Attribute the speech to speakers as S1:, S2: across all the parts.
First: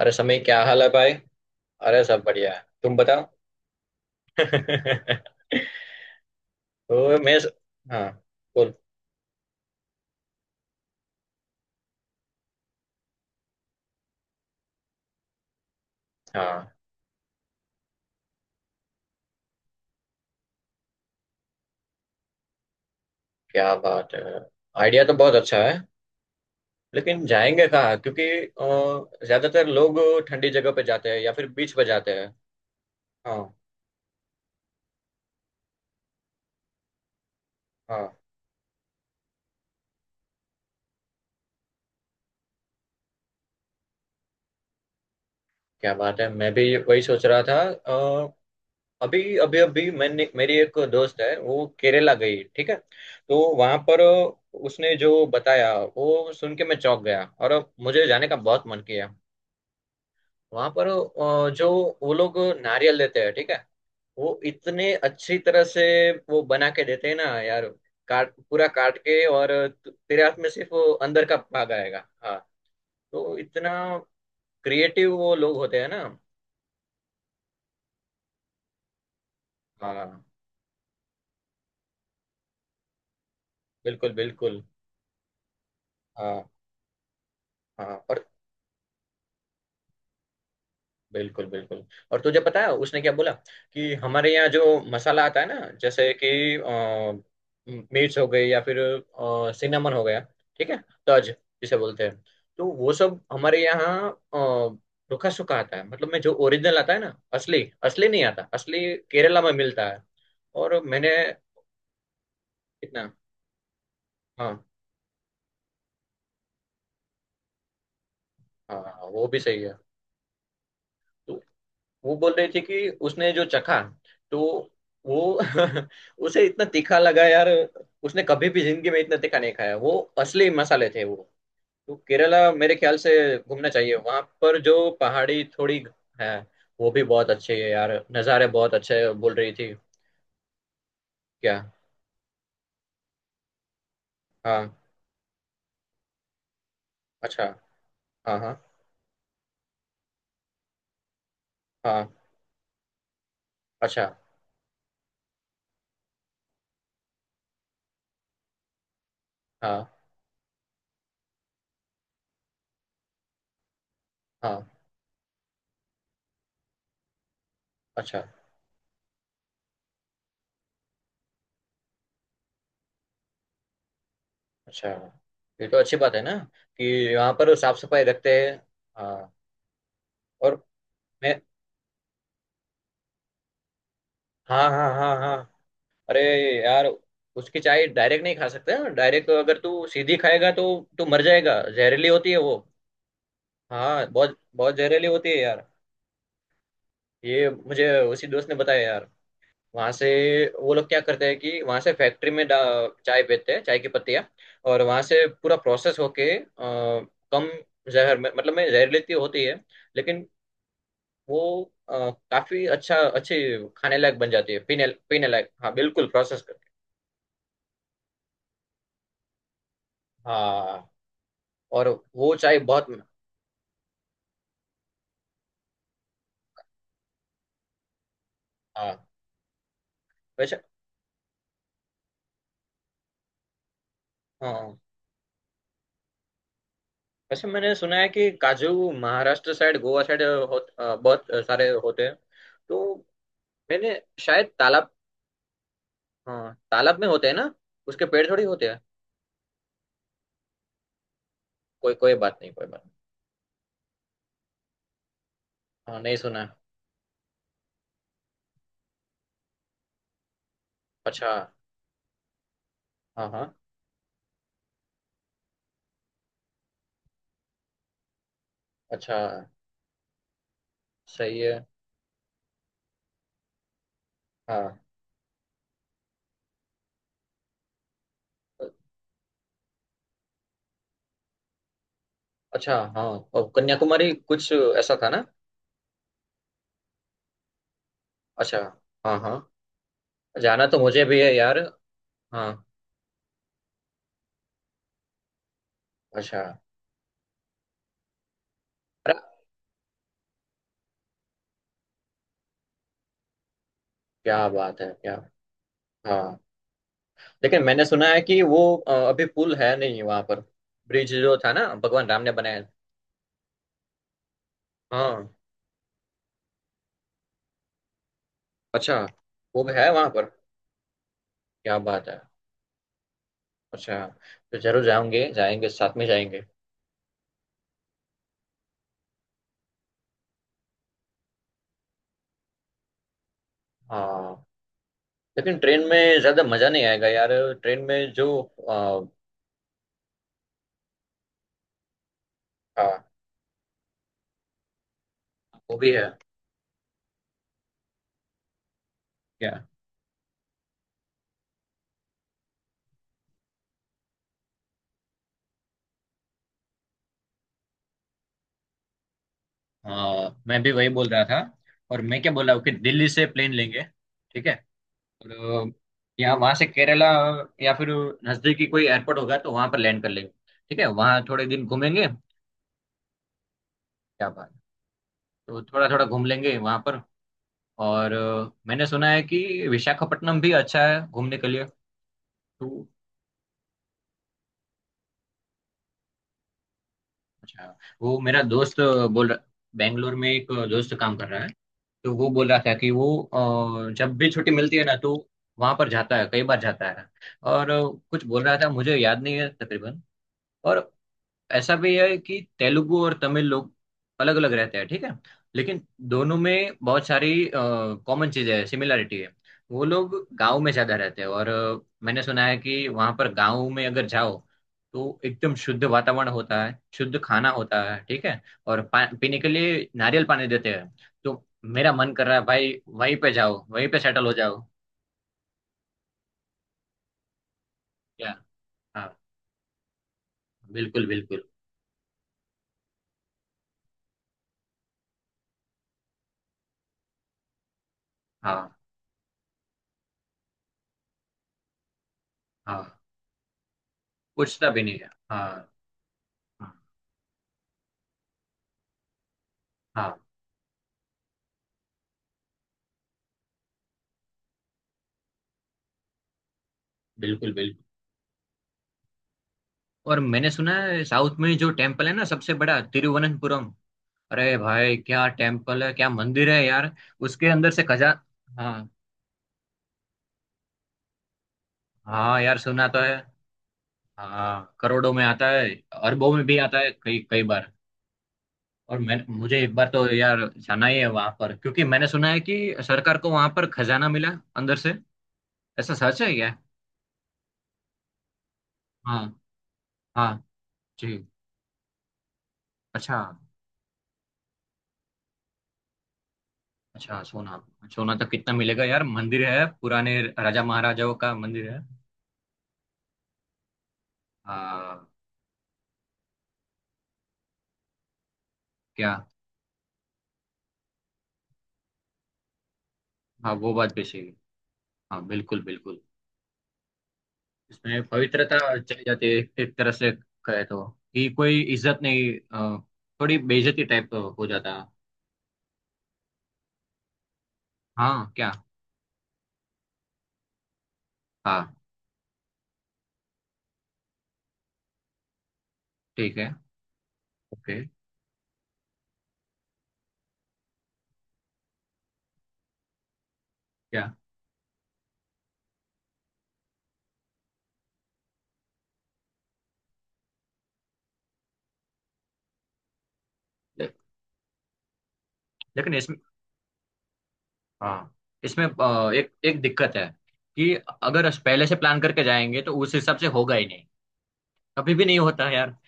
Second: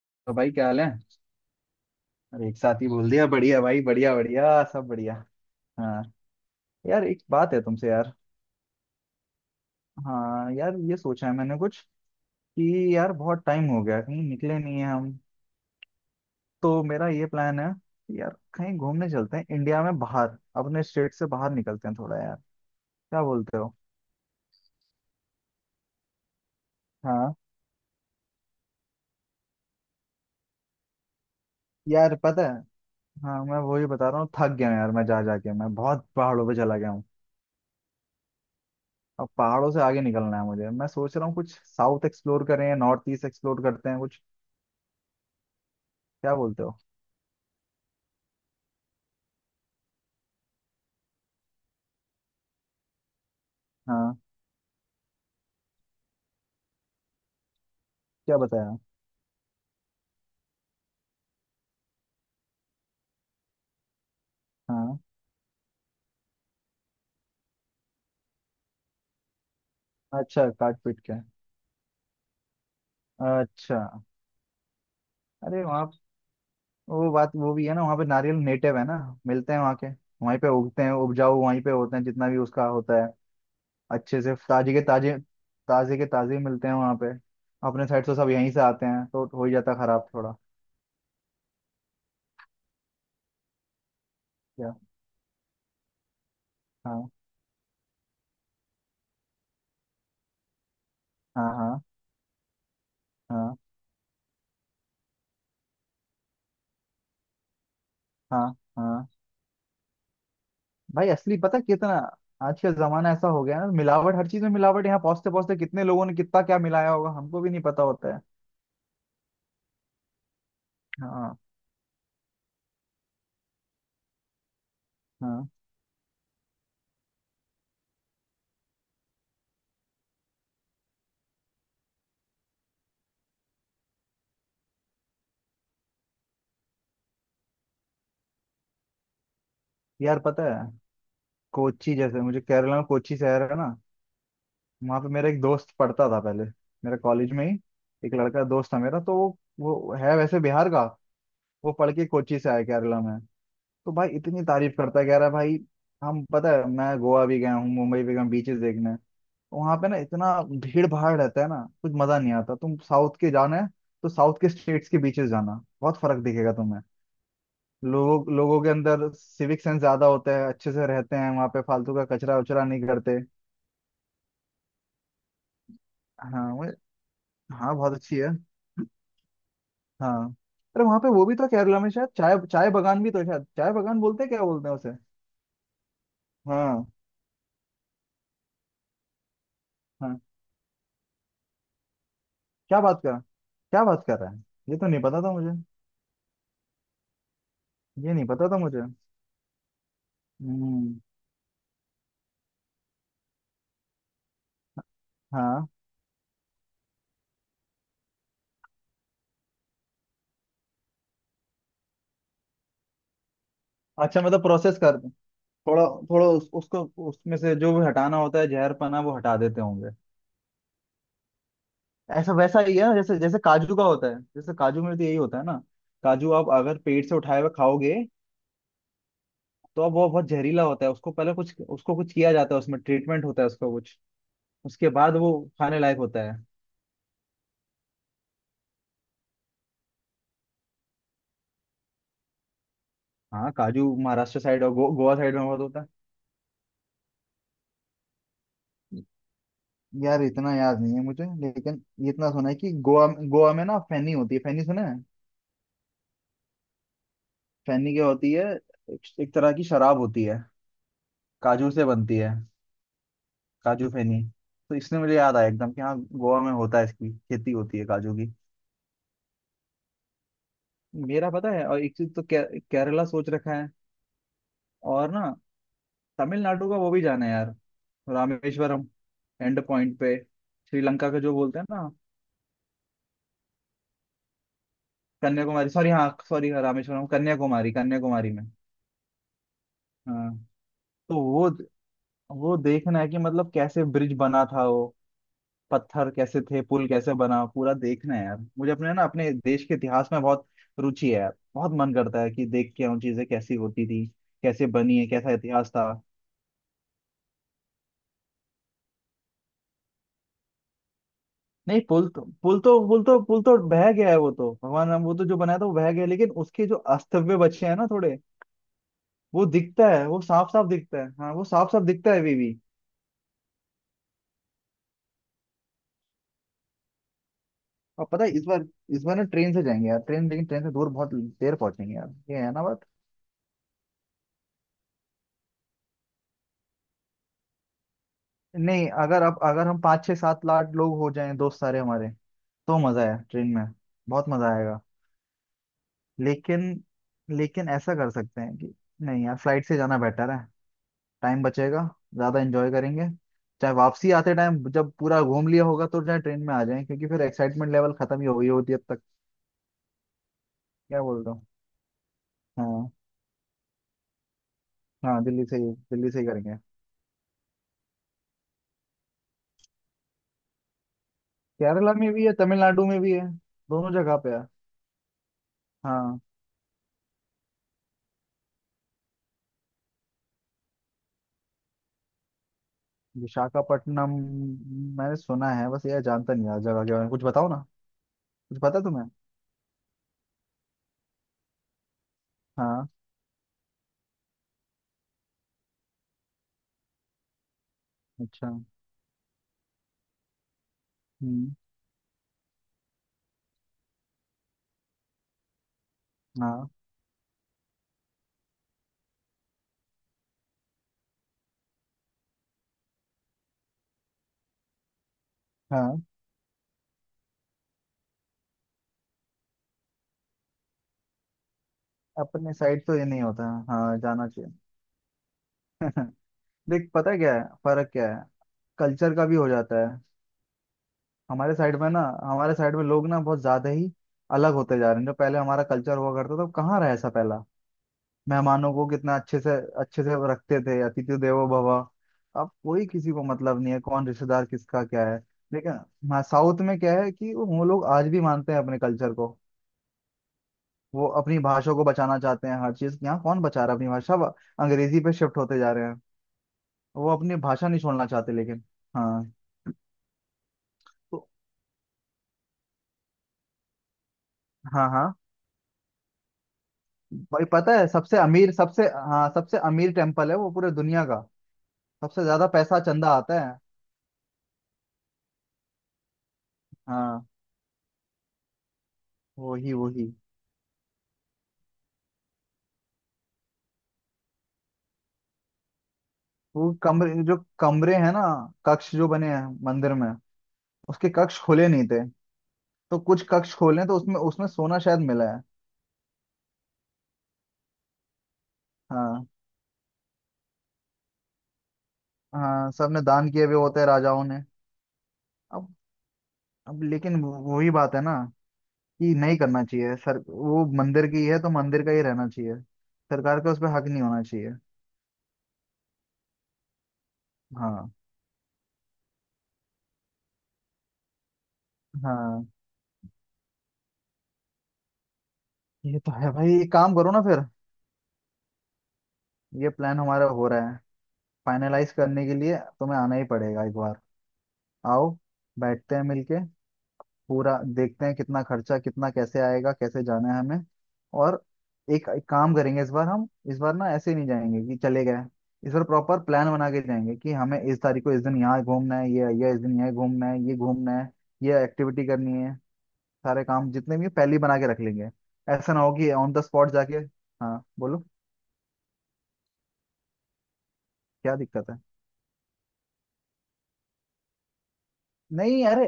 S1: अरे
S2: तो
S1: समय
S2: भाई
S1: क्या
S2: क्या हाल
S1: हाल है
S2: है।
S1: भाई। अरे सब
S2: अरे
S1: बढ़िया
S2: एक
S1: है,
S2: साथ ही
S1: तुम
S2: बोल
S1: बताओ।
S2: दिया, बढ़िया भाई, बढ़िया बढ़िया सब बढ़िया।
S1: तो
S2: हाँ, यार एक
S1: मैं,
S2: बात है तुमसे
S1: हाँ,
S2: यार।
S1: बोल।
S2: हाँ यार, ये सोचा है मैंने कुछ कि यार बहुत टाइम हो गया, कहीं निकले नहीं है हम।
S1: हाँ,
S2: तो मेरा ये प्लान है कि यार कहीं घूमने चलते हैं इंडिया में, बाहर अपने स्टेट से बाहर निकलते हैं थोड़ा यार। क्या बोलते
S1: क्या
S2: हो?
S1: बात है। आइडिया तो बहुत अच्छा है, लेकिन
S2: हाँ।
S1: जाएंगे कहाँ क्योंकि ज्यादातर लोग ठंडी जगह पे जाते हैं या फिर बीच पे जाते
S2: यार
S1: हैं।
S2: पता है, हाँ
S1: हाँ
S2: मैं वही बता रहा हूँ, थक गया हूँ यार मैं, जा जाके मैं बहुत पहाड़ों पे चला गया हूँ।
S1: हाँ,
S2: अब पहाड़ों से आगे निकलना है मुझे, मैं सोच रहा हूँ कुछ साउथ एक्सप्लोर करें, नॉर्थ ईस्ट एक्सप्लोर करते हैं कुछ।
S1: क्या बात है,
S2: क्या
S1: मैं भी
S2: बोलते हो?
S1: वही सोच रहा था। अभी अभी अभी मैंने, मेरी एक दोस्त है, वो केरला गई, ठीक है। तो वहां पर
S2: हाँ।
S1: उसने जो बताया वो सुन के मैं चौंक गया, और मुझे जाने का
S2: क्या
S1: बहुत
S2: बताया?
S1: मन किया। वहां पर जो वो लोग नारियल लेते हैं, ठीक है। वो इतने
S2: हाँ,
S1: अच्छी तरह से वो बना के देते हैं ना यार, काट, पूरा काट के, और तेरे हाथ में
S2: अच्छा
S1: सिर्फ
S2: काट
S1: वो
S2: पीट के।
S1: अंदर का भाग आएगा, हाँ। तो इतना
S2: अच्छा।
S1: क्रिएटिव वो लोग
S2: अरे
S1: होते
S2: वहाँ
S1: हैं ना।
S2: वो बात वो भी है ना, वहाँ पे नारियल नेटिव है ना, मिलते हैं वहाँ के,
S1: हाँ,
S2: वहीं पे उगते हैं, उपजाऊ वहीं पे होते हैं, जितना भी उसका होता है
S1: बिल्कुल
S2: अच्छे से
S1: बिल्कुल।
S2: ताजे के ताजे, ताजे के ताजे
S1: हाँ
S2: मिलते हैं वहाँ पे। अपने
S1: हाँ,
S2: साइड तो
S1: और
S2: सब यहीं से आते हैं, तो हो ही जाता खराब थोड़ा।
S1: बिल्कुल बिल्कुल। और तुझे पता है उसने क्या बोला? कि हमारे यहाँ
S2: क्या?
S1: जो मसाला आता है ना, जैसे कि
S2: हाँ
S1: मिर्च हो गई, या फिर सिनेमन हो गया, ठीक है, तज
S2: हाँ
S1: जिसे
S2: हाँ
S1: बोलते हैं। तो वो सब
S2: हाँ
S1: हमारे यहाँ रुखा सूखा आता है, मतलब में जो ओरिजिनल आता है ना, असली, असली नहीं
S2: हाँ
S1: आता, असली
S2: हाँ।
S1: केरला में मिलता है। और
S2: भाई
S1: मैंने,
S2: असली पता कितना। आज का
S1: कितना?
S2: जमाना ऐसा हो गया है ना, मिलावट, हर चीज में
S1: हाँ
S2: मिलावट, यहाँ पहुंचते पहुंचते कितने लोगों ने कितना क्या मिलाया होगा, हमको भी नहीं पता होता है।
S1: हाँ हाँ, वो भी सही है।
S2: हाँ।
S1: तो वो बोल रहे थे कि उसने जो चखा, तो वो
S2: हाँ।
S1: उसे इतना तीखा लगा यार। उसने कभी भी जिंदगी में इतना तीखा नहीं खाया, वो असली मसाले थे वो। तो केरला मेरे ख्याल से घूमना चाहिए, वहां पर जो पहाड़ी थोड़ी है वो भी बहुत अच्छी है यार, नज़ारे बहुत अच्छे हैं, बोल रही थी।
S2: यार पता है,
S1: क्या?
S2: कोची जैसे, मुझे केरला में कोची शहर है ना,
S1: हाँ,
S2: वहाँ पे मेरा एक दोस्त पढ़ता था पहले, मेरे कॉलेज
S1: अच्छा,
S2: में ही। एक
S1: हाँ
S2: लड़का
S1: हाँ
S2: दोस्त था मेरा, तो वो है वैसे बिहार का। वो पढ़ के
S1: हाँ,
S2: कोची से आया केरला में। तो
S1: अच्छा,
S2: भाई इतनी तारीफ करता है, कह रहा है भाई, हम पता है मैं गोवा भी गया हूँ, मुंबई भी गया हूँ बीचेस देखने, तो वहाँ पे ना
S1: हाँ
S2: इतना भीड़ भाड़ रहता है ना, कुछ मजा नहीं आता। तुम साउथ के जाना है, तो साउथ के
S1: हाँ।
S2: स्टेट्स के बीचेस जाना, बहुत फर्क दिखेगा तुम्हें।
S1: अच्छा,
S2: लोगों लोगों के अंदर सिविक सेंस ज्यादा होता है, अच्छे से रहते हैं वहाँ पे, फालतू का कचरा उचरा नहीं करते।
S1: अच्छा, ये तो अच्छी बात है ना,
S2: हाँ।
S1: कि यहाँ पर
S2: हाँ
S1: साफ
S2: बहुत
S1: सफाई
S2: अच्छी है।
S1: रखते हैं। हाँ,
S2: हाँ।
S1: और
S2: अरे वहाँ पे वो भी
S1: मैं,
S2: तो है, केरला में शायद चाय, चाय बगान भी तो है शायद, चाय बगान बोलते हैं क्या बोलते
S1: हाँ
S2: हैं
S1: हाँ
S2: उसे?
S1: हाँ हाँ, अरे यार,
S2: हाँ
S1: उसकी चाय डायरेक्ट नहीं खा सकते, डायरेक्ट अगर तू सीधी
S2: हाँ।
S1: खाएगा तो तू मर जाएगा, जहरीली होती है वो।
S2: क्या बात कर? क्या बात
S1: हाँ,
S2: कर रहा है?
S1: बहुत बहुत
S2: ये तो नहीं
S1: जहरीली
S2: पता
S1: होती
S2: था
S1: है
S2: मुझे।
S1: यार। ये मुझे
S2: ये नहीं
S1: उसी
S2: पता
S1: दोस्त ने
S2: था
S1: बताया
S2: मुझे।
S1: यार। वहां से वो लोग
S2: हम्म।
S1: क्या करते हैं कि वहां से फैक्ट्री में चाय बेचते हैं, चाय की पत्तियां। और वहां से पूरा
S2: हाँ।
S1: प्रोसेस होके कम जहर में, मतलब में जहरीली तो होती है लेकिन वो अ, काफी अच्छा, अच्छी, खाने लायक
S2: अच्छा
S1: बन
S2: मतलब
S1: जाती है,
S2: प्रोसेस
S1: पीने
S2: कर
S1: पीने लायक, हाँ
S2: थोड़ा,
S1: बिल्कुल,
S2: थोड़ा
S1: प्रोसेस
S2: उस,
S1: करके।
S2: उसको उसमें से जो भी हटाना होता है जहरपना वो हटा देते होंगे।
S1: हाँ, और
S2: ऐसा
S1: वो चाय
S2: वैसा ही है
S1: बहुत,
S2: ना, जैसे जैसे काजू का होता है, जैसे काजू में तो यही होता है ना। काजू आप अगर पेट से उठाए हुए खाओगे
S1: हाँ
S2: तो अब वो बहुत
S1: वैसे,
S2: जहरीला होता है, उसको पहले कुछ, उसको कुछ किया जाता है, उसमें ट्रीटमेंट होता है उसका कुछ।
S1: हाँ हाँ।
S2: उसके बाद वो खाने लायक होता है।
S1: वैसे मैंने सुना है कि काजू महाराष्ट्र साइड, गोवा साइड हो, बहुत सारे होते हैं। तो
S2: हाँ काजू
S1: मैंने,
S2: महाराष्ट्र
S1: शायद
S2: साइड और गो,
S1: तालाब,
S2: गोवा साइड में बहुत होता
S1: हाँ तालाब में होते हैं ना, उसके पेड़ थोड़ी होते हैं।
S2: है। यार इतना याद नहीं है मुझे, लेकिन
S1: कोई
S2: ये
S1: कोई
S2: इतना
S1: बात
S2: सुना
S1: नहीं,
S2: है
S1: कोई
S2: कि
S1: बात नहीं।
S2: गोवा, गोवा में ना फैनी होती है, फैनी सुना है?
S1: हाँ, नहीं सुना,
S2: फैनी क्या होती है? एक एक तरह की शराब होती है,
S1: अच्छा,
S2: काजू से बनती है,
S1: हाँ हाँ,
S2: काजू फेनी। तो इसने मुझे याद आया एकदम कि हाँ गोवा में होता है, इसकी खेती होती है काजू की।
S1: अच्छा,
S2: मेरा
S1: सही
S2: पता
S1: है,
S2: है और एक चीज तो केरला सोच रखा है।
S1: हाँ,
S2: और ना तमिलनाडु का वो भी जाना है यार, रामेश्वरम, एंड पॉइंट पे, श्रीलंका का जो बोलते हैं ना,
S1: अच्छा, हाँ। और कन्याकुमारी कुछ ऐसा था ना?
S2: कन्याकुमारी, सॉरी हाँ सॉरी, रामेश्वरम कन्याकुमारी, कन्याकुमारी में।
S1: अच्छा, हाँ हाँ,
S2: हाँ।
S1: जाना तो मुझे
S2: तो
S1: भी है
S2: वो
S1: यार।
S2: वो
S1: हाँ,
S2: देखना है कि मतलब कैसे ब्रिज बना था वो, पत्थर
S1: अच्छा,
S2: कैसे थे, पुल कैसे बना, पूरा देखना है यार मुझे। अपने ना
S1: अरे,
S2: अपने देश के इतिहास में बहुत रुचि है यार, बहुत मन करता है कि देख के आऊँ चीजें कैसी होती थी,
S1: क्या
S2: कैसे
S1: बात है,
S2: बनी है,
S1: क्या?
S2: कैसा इतिहास था।
S1: हाँ, लेकिन मैंने सुना है कि वो अभी पुल है नहीं वहां पर, ब्रिज जो था ना
S2: नहीं
S1: भगवान
S2: पुल तो
S1: राम ने
S2: पुल
S1: बनाया।
S2: तो पुल तो पुल तो बह गया है, वो तो भगवान राम, वो तो
S1: हाँ,
S2: जो बनाया था वो बह गया, लेकिन उसके जो अस्तित्व बचे हैं ना थोड़े,
S1: अच्छा,
S2: वो
S1: वो भी
S2: दिखता
S1: है
S2: है,
S1: वहां
S2: वो
S1: पर?
S2: साफ साफ दिखता है। हाँ वो साफ
S1: क्या
S2: साफ
S1: बात
S2: दिखता
S1: है,
S2: है अभी भी।
S1: अच्छा। तो जरूर जाएंगे, जाएंगे साथ में जाएंगे।
S2: और पता है इस बार, इस बार ना ट्रेन से जाएंगे यार ट्रेन, लेकिन ट्रेन से दूर बहुत देर पहुंचेंगे यार ये है ना बात।
S1: हाँ, लेकिन ट्रेन में ज्यादा मजा नहीं आएगा यार। ट्रेन में जो
S2: नहीं, अगर आप, अगर हम 5-6-7 लाख लोग हो जाएं दोस्त सारे हमारे, तो
S1: अ,
S2: मजा है ट्रेन में, बहुत मजा आएगा।
S1: वो भी है।
S2: लेकिन लेकिन ऐसा कर सकते हैं कि नहीं, यार
S1: क्या?
S2: फ्लाइट से जाना बेटर है, टाइम बचेगा, ज्यादा एंजॉय करेंगे। चाहे वापसी आते टाइम जब पूरा घूम लिया होगा तो चाहे ट्रेन में आ जाएं, क्योंकि फिर एक्साइटमेंट लेवल खत्म ही हो गई होती है अब तक।
S1: हाँ, मैं भी वही
S2: क्या
S1: बोल
S2: बोल
S1: रहा
S2: रहा
S1: था।
S2: हूँ?
S1: और मैं क्या बोल रहा हूँ कि
S2: हाँ।
S1: दिल्ली से प्लेन लेंगे, ठीक है।
S2: हाँ दिल्ली से
S1: और
S2: ही, दिल्ली से ही
S1: या वहां
S2: करेंगे।
S1: से केरला, या फिर नजदीकी कोई एयरपोर्ट होगा तो वहां पर लैंड कर लेंगे, ठीक है, वहां थोड़े दिन
S2: केरला
S1: घूमेंगे।
S2: में भी है, तमिलनाडु में भी है, दोनों जगह
S1: क्या
S2: पे है।
S1: बात। तो थोड़ा थोड़ा
S2: हाँ।
S1: घूम लेंगे वहां पर। और मैंने सुना है कि विशाखापट्टनम भी अच्छा है घूमने के लिए। तो
S2: विशाखापट्टनम मैंने सुना है बस, यार जानता नहीं यार, जगह के बारे में कुछ बताओ ना,
S1: अच्छा, वो मेरा
S2: कुछ पता
S1: दोस्त
S2: तुम्हें?
S1: बोल रहा, बैंगलोर में एक दोस्त काम कर रहा है, तो वो बोल रहा था
S2: हाँ।
S1: कि वो जब भी छुट्टी मिलती है ना, तो वहां पर जाता है, कई बार जाता है। और कुछ बोल
S2: अच्छा।
S1: रहा था, मुझे याद नहीं है तकरीबन। और
S2: हम्म।
S1: ऐसा भी है कि तेलुगु और तमिल लोग अलग अलग रहते हैं, ठीक है। लेकिन दोनों
S2: हाँ।
S1: में बहुत सारी कॉमन चीजें हैं, सिमिलरिटी है। वो लोग गांव में ज्यादा रहते हैं और मैंने सुना है कि वहां पर गांव में अगर जाओ तो एकदम शुद्ध
S2: हाँ।
S1: वातावरण होता है, शुद्ध खाना होता है, ठीक है। और पीने के लिए नारियल पानी देते हैं। तो मेरा मन कर रहा है
S2: अपने
S1: भाई
S2: साइड तो ये
S1: वहीं
S2: नहीं
S1: पे
S2: होता है।
S1: जाओ, वहीं
S2: हाँ
S1: पे सेटल
S2: जाना
S1: हो
S2: चाहिए।
S1: जाओ।
S2: देख पता है क्या है, फर्क क्या है,
S1: क्या? हाँ,
S2: कल्चर का भी हो जाता है।
S1: बिल्कुल बिल्कुल।
S2: हमारे साइड में ना, हमारे साइड में लोग ना बहुत ज्यादा ही अलग होते जा रहे हैं। जो पहले हमारा कल्चर हुआ करता था वो कहाँ रहा, ऐसा पहला मेहमानों
S1: हाँ
S2: को कितना अच्छे से, अच्छे से वो रखते थे, अतिथि देवो भव। अब कोई
S1: हाँ,
S2: किसी को मतलब नहीं है, कौन रिश्तेदार
S1: पूछता भी
S2: किसका
S1: नहीं
S2: क्या
S1: है,
S2: है।
S1: हाँ।
S2: लेकिन हाँ साउथ
S1: हाँ
S2: में क्या है कि वो लोग आज भी मानते हैं अपने कल्चर को,
S1: हाँ,
S2: वो अपनी भाषा को बचाना चाहते हैं हर चीज। यहाँ कौन बचा रहा है अपनी भाषा, सब अंग्रेजी पे शिफ्ट होते जा रहे हैं, वो अपनी
S1: बिल्कुल
S2: भाषा नहीं
S1: बिल्कुल।
S2: छोड़ना चाहते लेकिन। हाँ।
S1: और मैंने सुना है
S2: तो
S1: साउथ में जो टेम्पल है ना सबसे बड़ा, तिरुवनंतपुरम। अरे
S2: हाँ
S1: भाई,
S2: हाँ।
S1: क्या टेम्पल है, क्या मंदिर है यार।
S2: भाई
S1: उसके अंदर
S2: पता
S1: से
S2: है
S1: खजा
S2: सबसे अमीर सबसे,
S1: हाँ,
S2: हाँ सबसे अमीर टेम्पल है वो पूरे दुनिया का, सबसे
S1: हाँ
S2: ज्यादा
S1: यार,
S2: पैसा
S1: सुना तो
S2: चंदा
S1: है।
S2: आता है।
S1: हाँ, करोड़ों में आता है, अरबों में भी आता है कई
S2: हाँ।
S1: कई बार। और मैं, मुझे
S2: वही
S1: एक बार तो
S2: वही
S1: यार जाना ही है वहां पर, क्योंकि मैंने सुना है कि सरकार को वहां पर खजाना मिला अंदर से, ऐसा सच है क्या?
S2: वो कमरे, जो कमरे हैं ना, कक्ष जो बने
S1: हाँ,
S2: हैं मंदिर में,
S1: हाँ,
S2: उसके
S1: जी,
S2: कक्ष खोले नहीं थे। तो
S1: अच्छा,
S2: कुछ कक्ष खोले तो उसमें, उसमें सोना शायद मिला है।
S1: अच्छा, सोना। सोना तो कितना मिलेगा यार,
S2: हाँ।
S1: मंदिर है, पुराने राजा महाराजाओं का मंदिर है।
S2: हाँ सबने दान किए हुए होते हैं राजाओं ने।
S1: हाँ,
S2: अब अब लेकिन वही बात है ना
S1: क्या?
S2: कि नहीं करना चाहिए सर, वो मंदिर की है तो मंदिर का ही रहना चाहिए। सरकार का
S1: हाँ,
S2: उस
S1: वो
S2: पर हक
S1: बात
S2: नहीं
S1: भी
S2: होना
S1: सही है,
S2: चाहिए।
S1: हाँ, बिल्कुल बिल्कुल।
S2: हाँ।
S1: इसमें पवित्रता चली जाती है एक एक तरह से, कहे तो, कि कोई इज्जत नहीं,
S2: हाँ
S1: अ, थोड़ी बेइज्जती टाइप हो जाता है।
S2: ये तो है भाई, एक काम करो ना फिर,
S1: हाँ, क्या?
S2: ये प्लान हमारा हो रहा है,
S1: हाँ,
S2: फाइनलाइज करने के लिए तुम्हें आना ही पड़ेगा एक बार। आओ बैठते हैं
S1: ठीक
S2: मिलके,
S1: है,
S2: पूरा
S1: ओके।
S2: देखते हैं कितना खर्चा, कितना कैसे आएगा, कैसे जाना है हमें। और एक काम करेंगे इस बार हम। इस बार ना
S1: क्या?
S2: ऐसे ही नहीं जाएंगे कि चले गए, इस बार प्रॉपर प्लान बना के जाएंगे कि हमें इस तारीख को इस दिन यहाँ घूमना है, ये इस दिन यहाँ घूमना है, ये घूमना है, ये एक्टिविटी करनी है। सारे काम
S1: ले,
S2: जितने भी हैं, पहले ही बना के रख लेंगे। ऐसा ना हो
S1: लेकिन
S2: कि
S1: इसमें,
S2: ऑन द स्पॉट जाके, हाँ बोलो।
S1: हाँ, इसमें एक एक दिक्कत है कि अगर
S2: क्या
S1: अस पहले
S2: दिक्कत
S1: से
S2: है?
S1: प्लान करके जाएंगे तो उस हिसाब से होगा ही नहीं, कभी भी नहीं होता है
S2: नहीं
S1: यार।
S2: अरे,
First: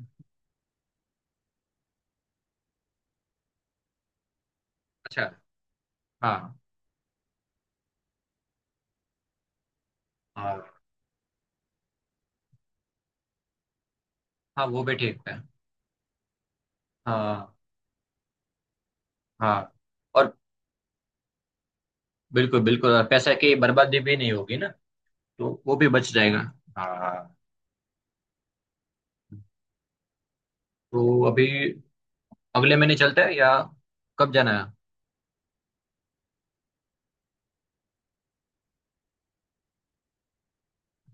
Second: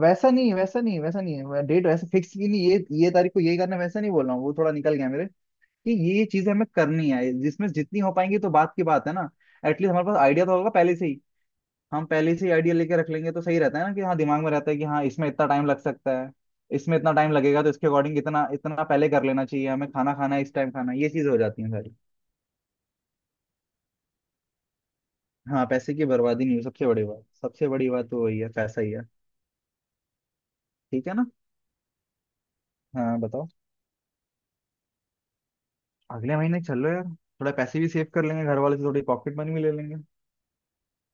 S2: वैसा नहीं वैसा नहीं वैसा नहीं है, डेट वैसे फिक्स की नहीं, ये ये तारीख को यही करना है, वैसा नहीं बोल रहा हूँ, वो थोड़ा निकल गया मेरे,
S1: अच्छा,
S2: कि ये चीजें
S1: हाँ
S2: हमें करनी है, जिसमें जितनी हो पाएंगी तो बात की बात है ना। एटलीस्ट हमारे पास आइडिया तो
S1: हाँ
S2: होगा पहले से ही। हम पहले से ही आइडिया लेके रख लेंगे तो सही रहता है ना, कि हाँ दिमाग में
S1: हाँ,
S2: रहता है
S1: वो
S2: कि
S1: भी
S2: हाँ
S1: ठीक
S2: इसमें
S1: है।
S2: इतना टाइम लग सकता है, इसमें इतना टाइम
S1: हाँ
S2: लगेगा, तो इसके अकॉर्डिंग इतना इतना पहले कर लेना
S1: हाँ,
S2: चाहिए हमें, खाना
S1: और
S2: खाना है इस टाइम, खाना है ये चीजें हो जाती हैं सारी।
S1: बिल्कुल बिल्कुल, और पैसे की बर्बादी भी नहीं होगी ना, तो
S2: हाँ
S1: वो भी
S2: पैसे की
S1: बच जाएगा।
S2: बर्बादी नहीं हो,
S1: हाँ,
S2: सबसे बड़ी बात तो वही है पैसा ही है। ठीक है
S1: तो
S2: ना।
S1: अभी अगले महीने
S2: हाँ
S1: चलते हैं,
S2: बताओ।
S1: या कब जाना है?
S2: अगले महीने चल लो यार, थोड़ा पैसे भी सेव कर लेंगे, घर वाले से थोड़ी पॉकेट मनी भी ले लेंगे।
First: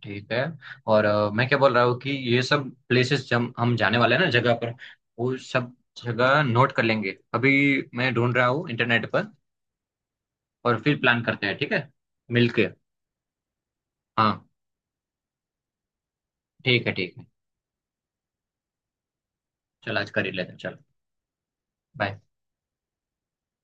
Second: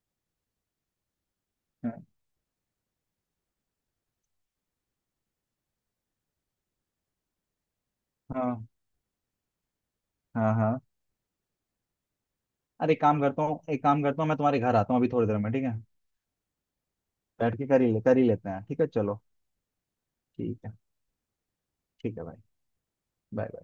S1: ठीक है, और मैं क्या बोल रहा हूँ
S2: हाँ
S1: कि ये सब प्लेसेस जब हम जाने वाले हैं ना जगह पर, वो सब जगह नोट कर लेंगे अभी, मैं ढूंढ रहा
S2: हाँ
S1: हूँ इंटरनेट पर,
S2: हाँ
S1: और
S2: हाँ।
S1: फिर प्लान करते हैं, ठीक है, मिलके।
S2: अरे एक काम करता हूँ, एक काम करता हूँ मैं,
S1: हाँ,
S2: तुम्हारे घर आता हूँ अभी थोड़ी देर में ठीक है।
S1: ठीक है, ठीक है।
S2: बैठ के कर ही ले, कर ही लेते हैं, ठीक है चलो।
S1: चल, आज कर ही लेते हैं,
S2: ठीक है,
S1: चल,
S2: ठीक
S1: बाय।
S2: है भाई, बाय बाय।